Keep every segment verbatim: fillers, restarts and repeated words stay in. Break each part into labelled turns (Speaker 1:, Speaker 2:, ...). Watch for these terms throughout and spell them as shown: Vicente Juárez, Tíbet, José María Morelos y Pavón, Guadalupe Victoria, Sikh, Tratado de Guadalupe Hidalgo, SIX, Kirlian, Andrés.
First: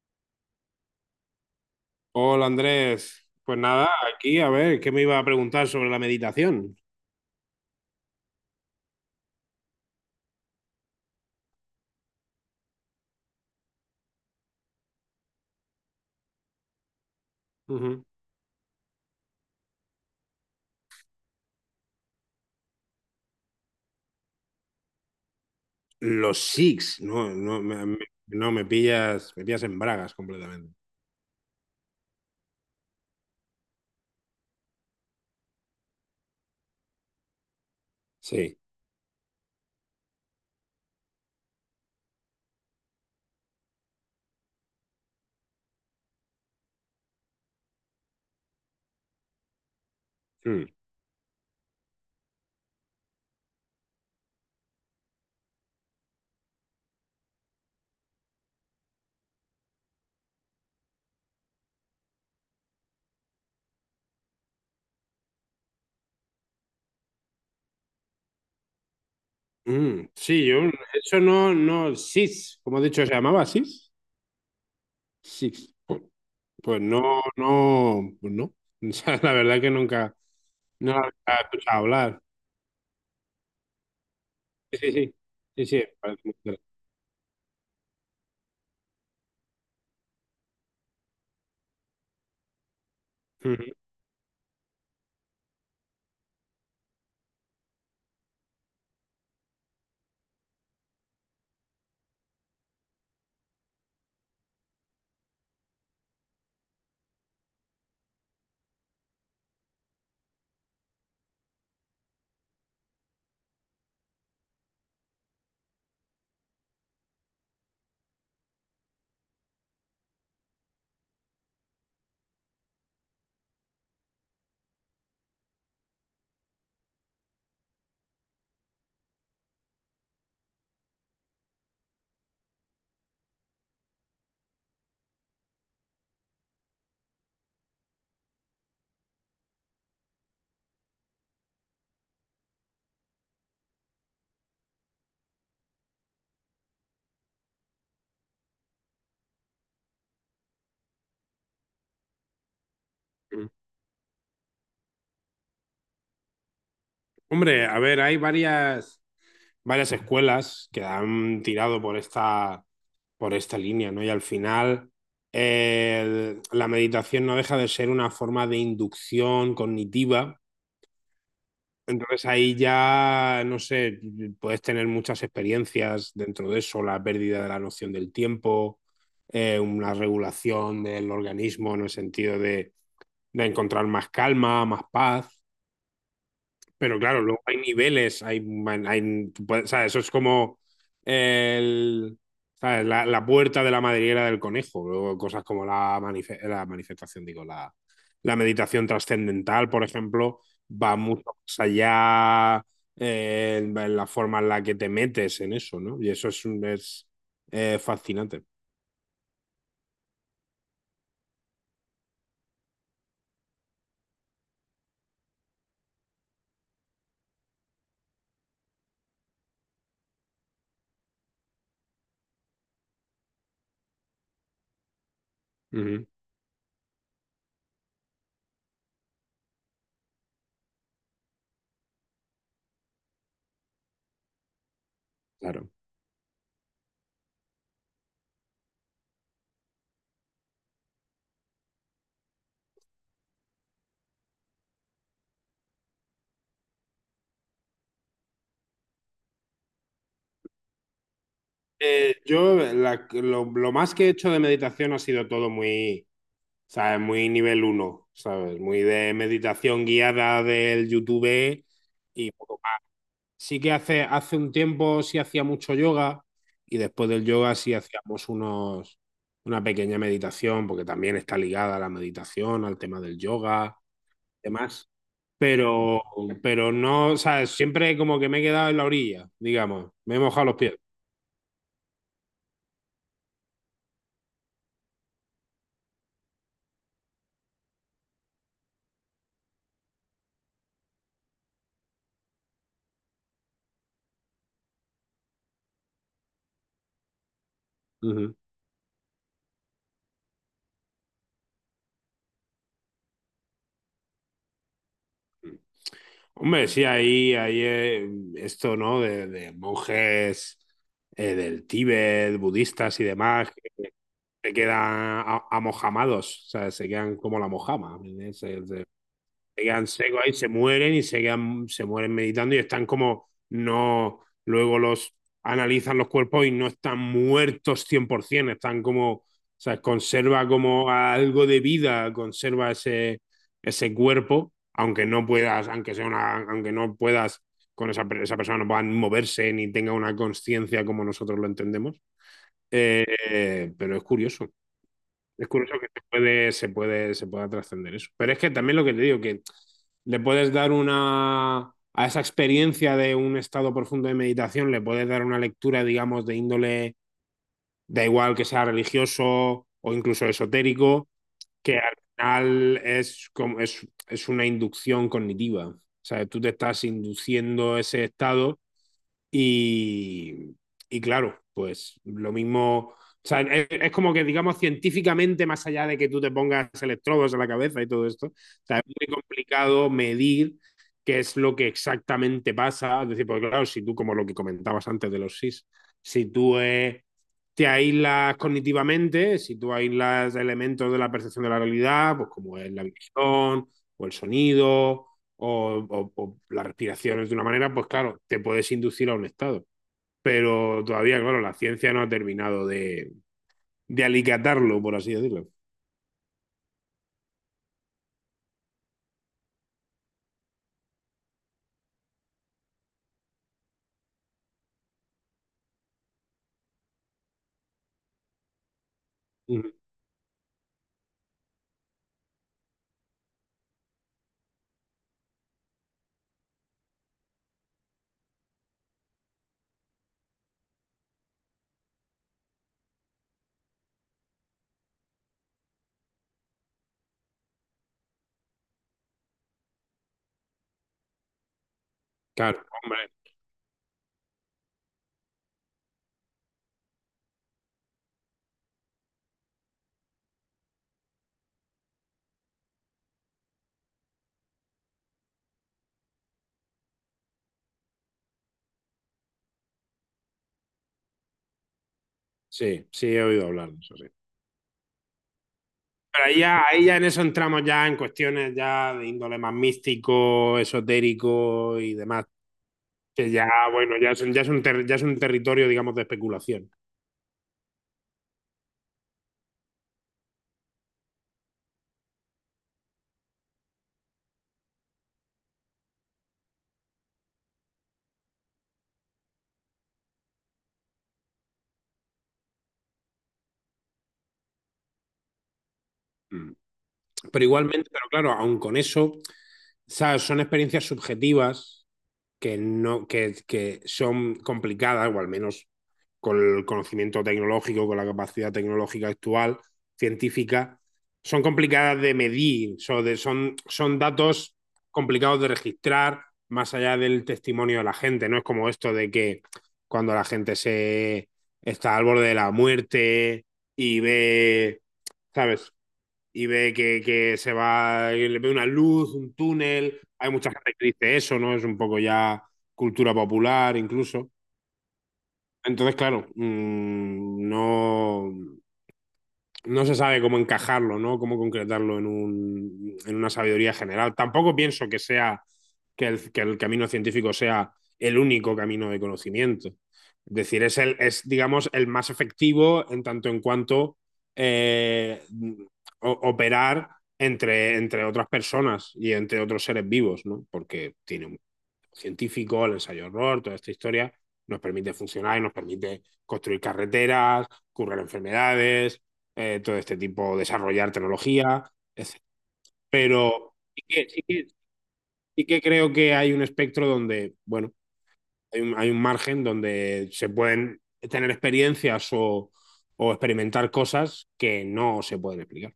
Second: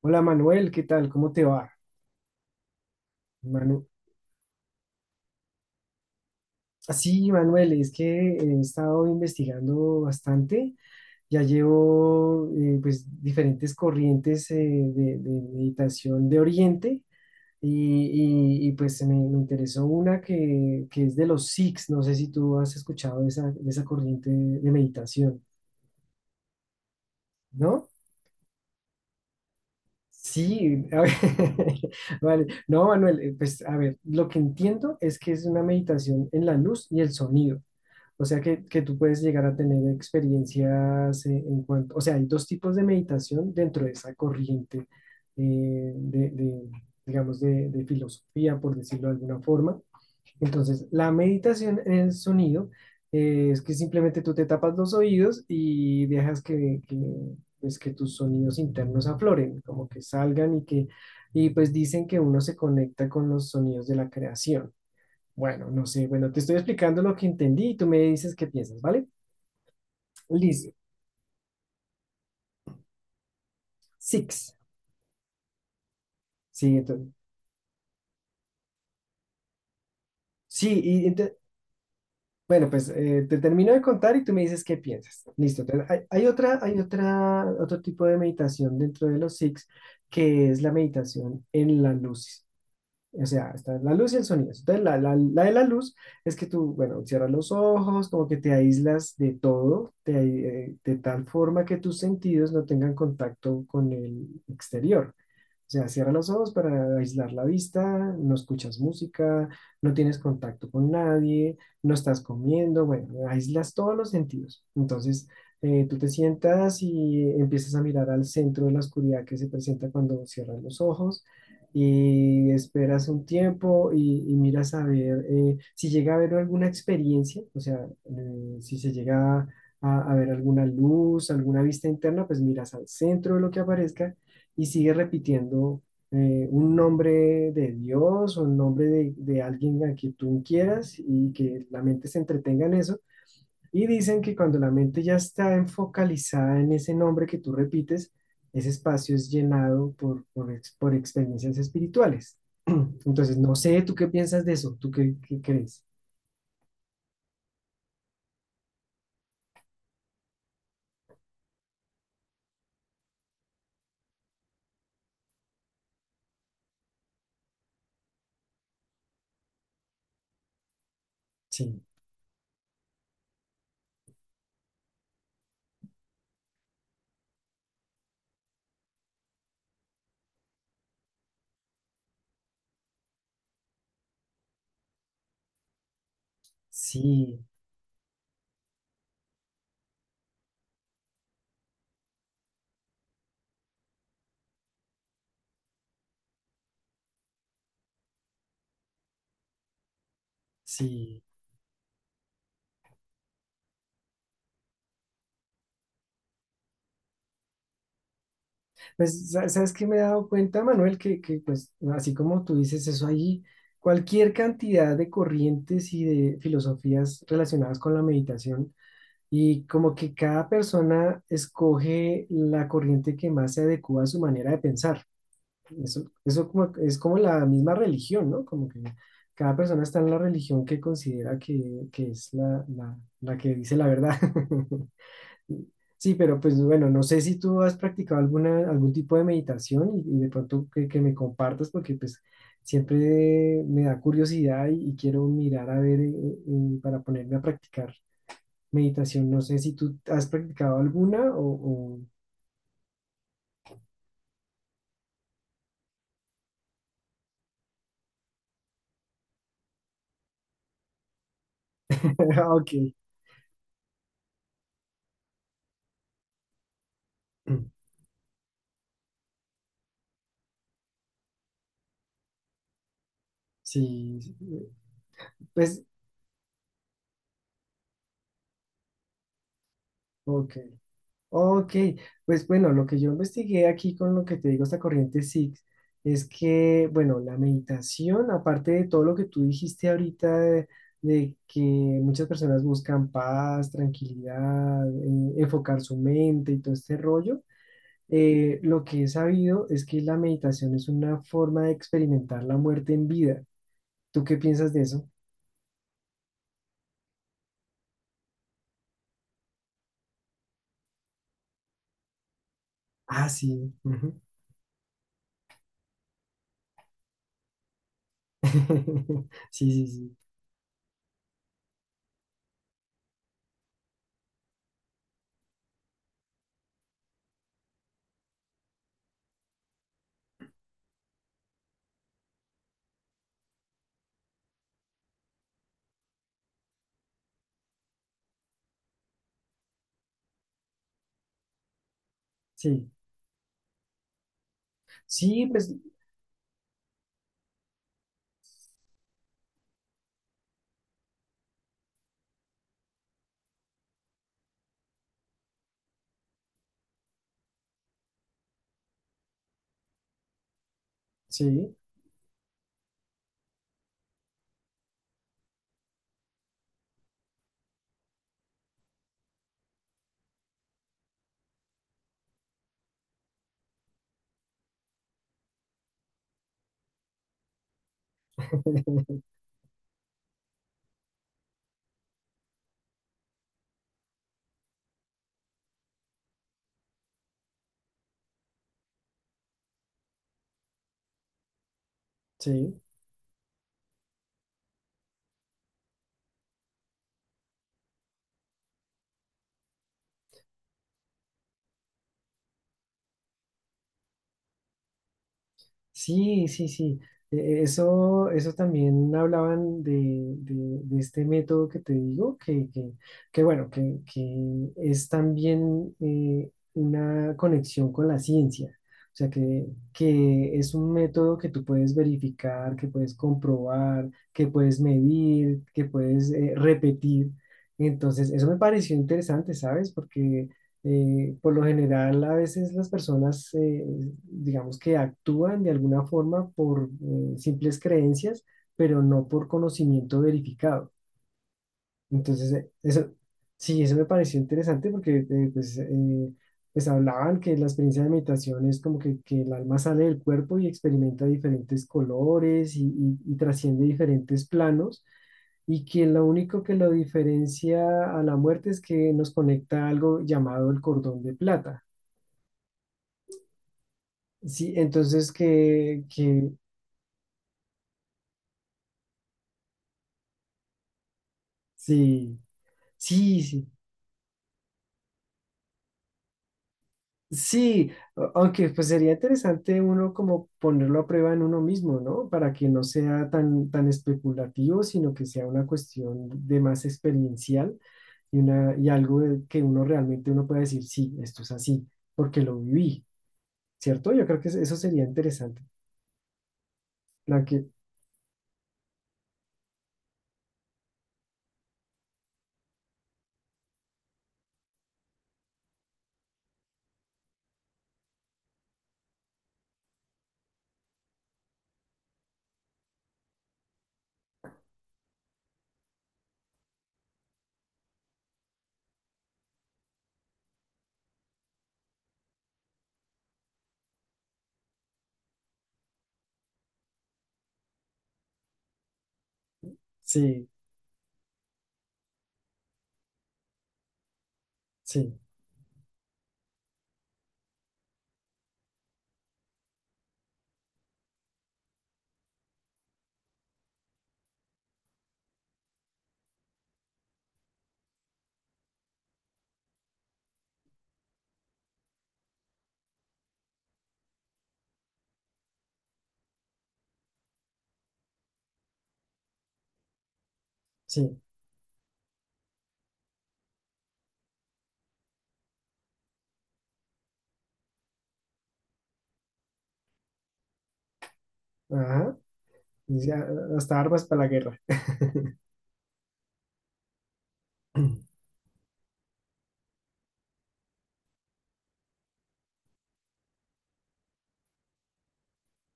Speaker 1: Hola Manuel, ¿qué tal? ¿Cómo te va?
Speaker 2: Hola Andrés, pues
Speaker 1: Manu...
Speaker 2: nada, aquí a ver, ¿qué me iba a preguntar sobre la meditación?
Speaker 1: Ah, sí, Manuel, es que he estado investigando bastante. Ya llevo eh, pues diferentes corrientes eh, de, de meditación de Oriente
Speaker 2: Ujú.
Speaker 1: y, y- y, pues me, me interesó una que, que es de los Sikhs. No sé si tú has escuchado de esa, de esa corriente de de meditación,
Speaker 2: Los SIX, no, no, me,
Speaker 1: ¿no?
Speaker 2: me- no, me pillas, me pillas en bragas completamente.
Speaker 1: Sí, a ver, vale. No, Manuel, eh, pues a ver, lo que entiendo es que es una meditación en la luz y el sonido. O sea
Speaker 2: Sí.
Speaker 1: que, que tú puedes llegar a tener experiencias eh, en cuanto, o sea, hay dos tipos de meditación dentro de esa corriente eh, de, de, digamos, de, de filosofía, por decirlo de alguna forma.
Speaker 2: Mm.
Speaker 1: Entonces, la meditación en el sonido eh, es que simplemente tú te tapas los oídos y dejas que, que, pues, que tus sonidos internos afloren, como que salgan y que, y pues dicen que uno se conecta con los sonidos de la creación. Bueno, no sé, bueno, te estoy explicando lo que entendí y tú me dices qué piensas, ¿vale?
Speaker 2: Mm. Sí, yo,
Speaker 1: Listo.
Speaker 2: eso no, no, SIX, como he dicho, se llamaba SIX.
Speaker 1: Six.
Speaker 2: SIX. Pues,
Speaker 1: Sí,
Speaker 2: pues
Speaker 1: entonces,
Speaker 2: no, no, pues no. O sea, la verdad que nunca,
Speaker 1: sí,
Speaker 2: no la
Speaker 1: y ente-
Speaker 2: había escuchado hablar.
Speaker 1: bueno, pues eh, te termino de contar y tú me dices
Speaker 2: Sí,
Speaker 1: qué
Speaker 2: sí, sí,
Speaker 1: piensas. Listo.
Speaker 2: sí, sí,
Speaker 1: Entonces, hay,
Speaker 2: parece
Speaker 1: hay otra,
Speaker 2: muy
Speaker 1: hay otra, otro tipo de meditación dentro de los six, que es la meditación en la luz. O sea,
Speaker 2: interesante.
Speaker 1: está la luz y el sonido. Entonces, la, la, la de la luz es que tú, bueno, cierras los ojos, como que te aíslas de todo, te, ai- eh, de tal forma que tus sentidos no tengan contacto con el exterior. O sea, cierra los ojos para aislar la vista, no escuchas música, no tienes contacto con nadie, no estás comiendo, bueno, aíslas todos los sentidos. Entonces, eh, tú te sientas y empiezas a mirar al centro de la oscuridad que se presenta cuando cierras los ojos y esperas un tiempo y, y miras a ver eh, si llega a haber alguna experiencia, o sea, eh, si se llega a, a ver alguna luz, alguna vista interna, pues miras al centro de lo que aparezca y sigue repitiendo eh, un nombre de Dios o un nombre de, de alguien a quien tú quieras y que la mente se entretenga en eso. Y dicen que cuando la mente ya está enfocalizada en ese nombre que tú repites, ese espacio es llenado por, por, ex- por experiencias espirituales. Entonces,
Speaker 2: Ujú, ujú.
Speaker 1: no sé, ¿tú qué piensas de eso? ¿Tú qué, qué crees?
Speaker 2: Hombre, a ver, hay varias. varias escuelas que han tirado por esta, por esta línea, ¿no? Y al final eh, la meditación no deja de ser una forma de inducción cognitiva.
Speaker 1: Sí,
Speaker 2: Entonces ahí ya, no sé, puedes tener muchas experiencias dentro de eso, la pérdida de la noción del tiempo, eh, una regulación del organismo en el sentido de, de encontrar más calma, más paz. Pero claro, luego
Speaker 1: sí,
Speaker 2: hay niveles, hay, man- hay- tú puedes- o sea, eso es como el, ¿sabes? La, la puerta de la madriguera del conejo, luego cosas como la, manife- la manifestación, digo, la, la meditación trascendental, por ejemplo, va
Speaker 1: sí.
Speaker 2: mucho más allá eh, en, en la forma en la que te metes en eso, ¿no? Y eso es, un- es eh, fascinante.
Speaker 1: Pues, sa- ¿sabes qué me he dado cuenta, Manuel? Que, que, pues, así como tú dices, eso ahí, cualquier cantidad de corrientes y de filosofías relacionadas con la meditación, y como que cada persona escoge la corriente que más se adecua a su manera de pensar. Eso,
Speaker 2: Ujú,
Speaker 1: eso como, es como la misma religión, ¿no? Como que cada persona está en la religión que considera que, que es la, la la que dice la verdad.
Speaker 2: claro.
Speaker 1: Sí, pero pues bueno, no sé si tú has practicado alguna, algún tipo de meditación y, y de pronto que, que me compartas porque pues siempre me da curiosidad y, y quiero mirar a ver eh, eh, para ponerme a practicar meditación. No sé si tú has practicado alguna o... o...
Speaker 2: Eh, yo la- lo, lo más que he hecho de meditación ha sido todo muy, ¿sabes? Muy nivel uno, ¿sabes? Muy de meditación guiada del YouTube y
Speaker 1: Ah,
Speaker 2: poco más.
Speaker 1: ok,
Speaker 2: Sí que hace, hace un tiempo sí hacía mucho yoga y después del yoga sí hacíamos unos, una pequeña meditación, porque también está ligada a la meditación, al tema del yoga,
Speaker 1: sí, sí,
Speaker 2: demás.
Speaker 1: pues
Speaker 2: Pero, pero no, ¿sabes? Siempre como que me he quedado en la orilla, digamos, me he mojado los
Speaker 1: ok.
Speaker 2: pies.
Speaker 1: Ok, pues bueno, lo que yo investigué aquí con lo que te digo, esta corriente S I X, es que, bueno, la meditación, aparte de todo lo que tú dijiste ahorita, de, de que muchas personas buscan paz, tranquilidad, eh, enfocar su mente y todo este rollo,
Speaker 2: Uh -huh.
Speaker 1: eh, lo que he sabido es que la meditación es una forma de experimentar la muerte en vida. ¿Tú qué piensas de eso?
Speaker 2: Hombre, sí, ahí, ahí eh, esto, ¿no? De, de monjes eh, del Tíbet, budistas y
Speaker 1: Ah,
Speaker 2: demás, que
Speaker 1: sí. Ujú.
Speaker 2: se quedan a- amojamados, o sea, se quedan como la mojama. ¿Sí? Se
Speaker 1: Sí, sí,
Speaker 2: quedan
Speaker 1: sí.
Speaker 2: secos ahí, se mueren y se, quedan, se mueren meditando y están como no, luego los analizan los cuerpos y no están muertos cien por cien, están como, o sea, conserva como algo de vida, conserva ese, ese cuerpo, aunque no puedas, aunque sea una, aunque no puedas con esa, esa persona no puedan moverse ni tenga una conciencia como nosotros lo entendemos.
Speaker 1: Sí,
Speaker 2: Eh, pero es curioso.
Speaker 1: sí,
Speaker 2: Es
Speaker 1: pues
Speaker 2: curioso que se puede, se puede, se pueda trascender eso. Pero es que también lo que te digo, que le puedes dar una a esa experiencia de un estado profundo de meditación, le puedes dar una lectura, digamos, de índole, da igual que sea religioso o incluso esotérico,
Speaker 1: sí,
Speaker 2: que al final es, como, es, es una inducción cognitiva. O sea, tú te estás induciendo ese estado y, y claro, pues lo mismo. O sea, es, es, como que, digamos, científicamente, más allá de que tú te pongas electrodos en la cabeza y todo esto, o sea, es muy complicado medir qué es lo que exactamente pasa. Es decir, pues claro, si tú, como lo que comentabas antes de los SIS, si tú eh, te aíslas cognitivamente, si tú aíslas elementos de la percepción de la realidad, pues como es
Speaker 1: sí.
Speaker 2: la visión o el sonido o, o, o las respiraciones de una manera, pues claro, te puedes inducir a un estado. Pero todavía, claro, la ciencia no ha terminado de, de alicatarlo, por así decirlo.
Speaker 1: Sí, sí, sí. E- Eso, eso también hablaban de, de- de este método que te digo, que, que, que bueno, que, que es también eh, una conexión con la ciencia. O sea, que,
Speaker 2: Ujú.
Speaker 1: que es un método que tú puedes verificar, que puedes comprobar, que puedes medir, que puedes eh, repetir. Entonces, eso me pareció interesante, ¿sabes? Porque eh, por lo general, a veces las personas, eh, digamos que actúan de alguna forma por eh, simples creencias, pero no por conocimiento verificado. Entonces,
Speaker 2: Claro,
Speaker 1: eh,
Speaker 2: hombre,
Speaker 1: eso, sí, eso me pareció interesante porque eh, pues, eh, pues hablaban que la experiencia de meditación es como que, que el alma sale del cuerpo y experimenta diferentes colores y, y- y trasciende diferentes planos y que lo único que lo diferencia a la muerte es que nos conecta a algo llamado el cordón de plata.
Speaker 2: sí, sí he oído hablar de eso, sí.
Speaker 1: Sí, entonces que,
Speaker 2: Pero ahí
Speaker 1: que
Speaker 2: ya, ahí ya en eso entramos ya en cuestiones ya de índole más místico, esotérico y demás,
Speaker 1: sí,
Speaker 2: que
Speaker 1: sí,
Speaker 2: ya,
Speaker 1: sí.
Speaker 2: bueno, ya es, un- ya es un, ter- ya es un territorio, digamos, de especulación.
Speaker 1: Sí, a- aunque pues sería interesante uno como ponerlo a prueba en uno mismo, ¿no? Para que no sea tan, tan especulativo, sino que sea una cuestión de más experiencial y, una, y algo de- que uno realmente uno pueda decir, sí, esto es así, porque lo viví, ¿cierto? Yo creo que es- eso sería interesante.
Speaker 2: Mm.
Speaker 1: La
Speaker 2: Pero
Speaker 1: que,
Speaker 2: igualmente, pero claro, aun con eso, ¿sabes? Son experiencias subjetivas que, no, que, que son complicadas, o al menos con el conocimiento tecnológico, con la capacidad tecnológica actual, científica, son complicadas de medir, son, de, son, son datos complicados de registrar más allá del testimonio de la gente, no es como esto de que cuando la gente se está al borde de la muerte y ve, ¿sabes? Y ve que, que se va, le ve una luz, un túnel. Hay
Speaker 1: sí,
Speaker 2: mucha gente que dice eso, ¿no? Es un poco ya cultura popular incluso.
Speaker 1: sí,
Speaker 2: Entonces, claro, mmm, no, no se sabe cómo encajarlo, ¿no? Cómo concretarlo en, un, en una sabiduría general. Tampoco pienso que sea que el, que el, camino científico sea el único camino de conocimiento. Es decir, es, el, es digamos, el más efectivo en tanto en cuanto eh, operar entre, entre otras personas y entre otros seres vivos, ¿no? Porque
Speaker 1: sí,
Speaker 2: tiene científico, el ensayo error toda esta historia, nos permite funcionar y nos permite construir carreteras, curar enfermedades, eh, todo este tipo, desarrollar tecnología,
Speaker 1: ajá,
Speaker 2: etcétera.
Speaker 1: y ya,
Speaker 2: Pero
Speaker 1: hasta
Speaker 2: sí
Speaker 1: armas
Speaker 2: que,
Speaker 1: para
Speaker 2: sí,
Speaker 1: la
Speaker 2: que,
Speaker 1: guerra.
Speaker 2: sí que, creo que hay un espectro donde, bueno, hay un, hay un margen donde se pueden tener experiencias o, o experimentar cosas que no se pueden explicar.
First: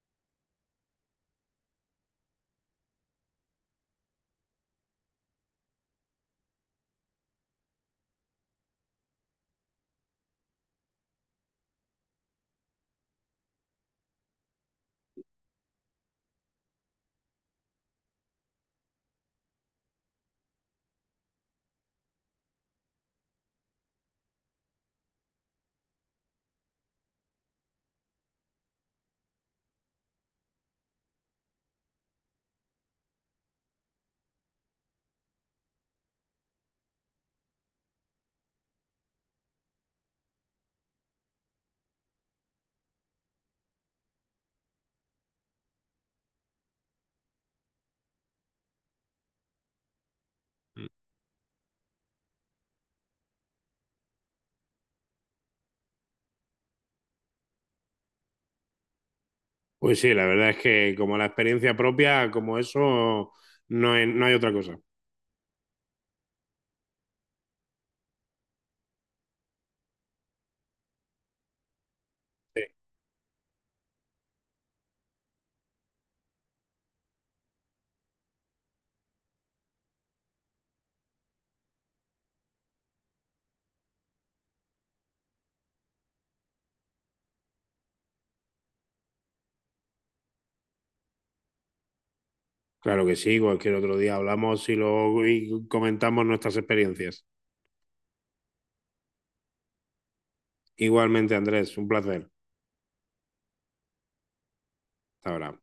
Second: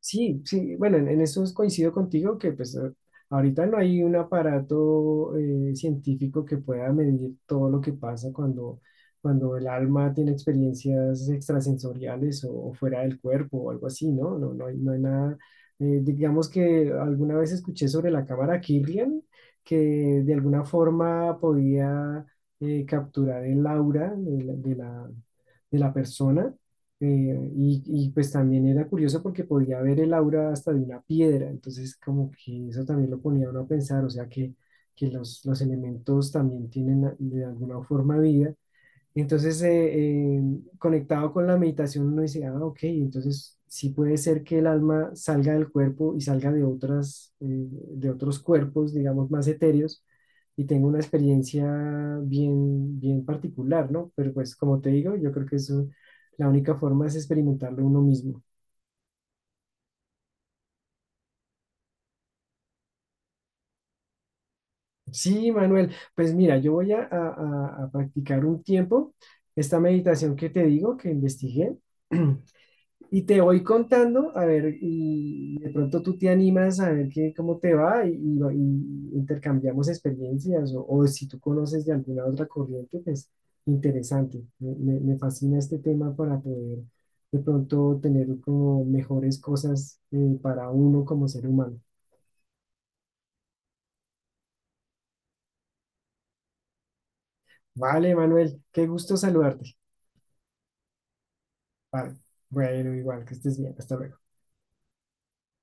Speaker 1: Sí, sí, bueno, en, en eso coincido contigo que pues eh, ahorita no hay un aparato eh, científico que pueda medir todo lo que pasa cuando, cuando el alma tiene experiencias extrasensoriales o, o fuera del cuerpo o algo así, ¿no? No, no hay, no hay nada. Eh, digamos que alguna vez escuché sobre la cámara Kirlian que de alguna forma podía eh, capturar el aura de la, de la de la persona eh, y, y, pues también era curioso porque podía ver el aura hasta de una piedra, entonces como que eso también lo ponía a uno a pensar, o sea que, que los, los elementos también tienen a- de alguna forma vida entonces, eh, eh, conectado con la meditación, uno dice, ah, ok, entonces sí puede ser que el alma salga del cuerpo y salga de otras, eh, de otros cuerpos, digamos, más etéreos, y tenga una experiencia bien, bien particular, ¿no? Pero pues, como te digo, yo creo que eso, la única forma es experimentarlo uno mismo.
Speaker 2: Pues sí, la verdad es que como la experiencia propia, como eso, no hay, no hay otra cosa.
Speaker 1: Sí, Manuel, pues mira, yo voy a, a a- a practicar un tiempo esta meditación que te digo, que investigué. Y te voy contando, a ver, y de pronto tú te animas a ver qué, cómo te va y, y va- y intercambiamos experiencias o, o si tú conoces de alguna otra corriente, pues interesante. Me, me- me fascina este tema para poder de pronto tener como mejores cosas eh, para uno como ser humano.
Speaker 2: Claro que sí, cualquier otro día hablamos y, lo, y comentamos nuestras experiencias.
Speaker 1: Vale, Manuel, qué gusto saludarte.
Speaker 2: Igualmente, Andrés, un
Speaker 1: Vale,
Speaker 2: placer.
Speaker 1: bueno, igual, que estés bien. Hasta luego.
Speaker 2: Hasta ahora.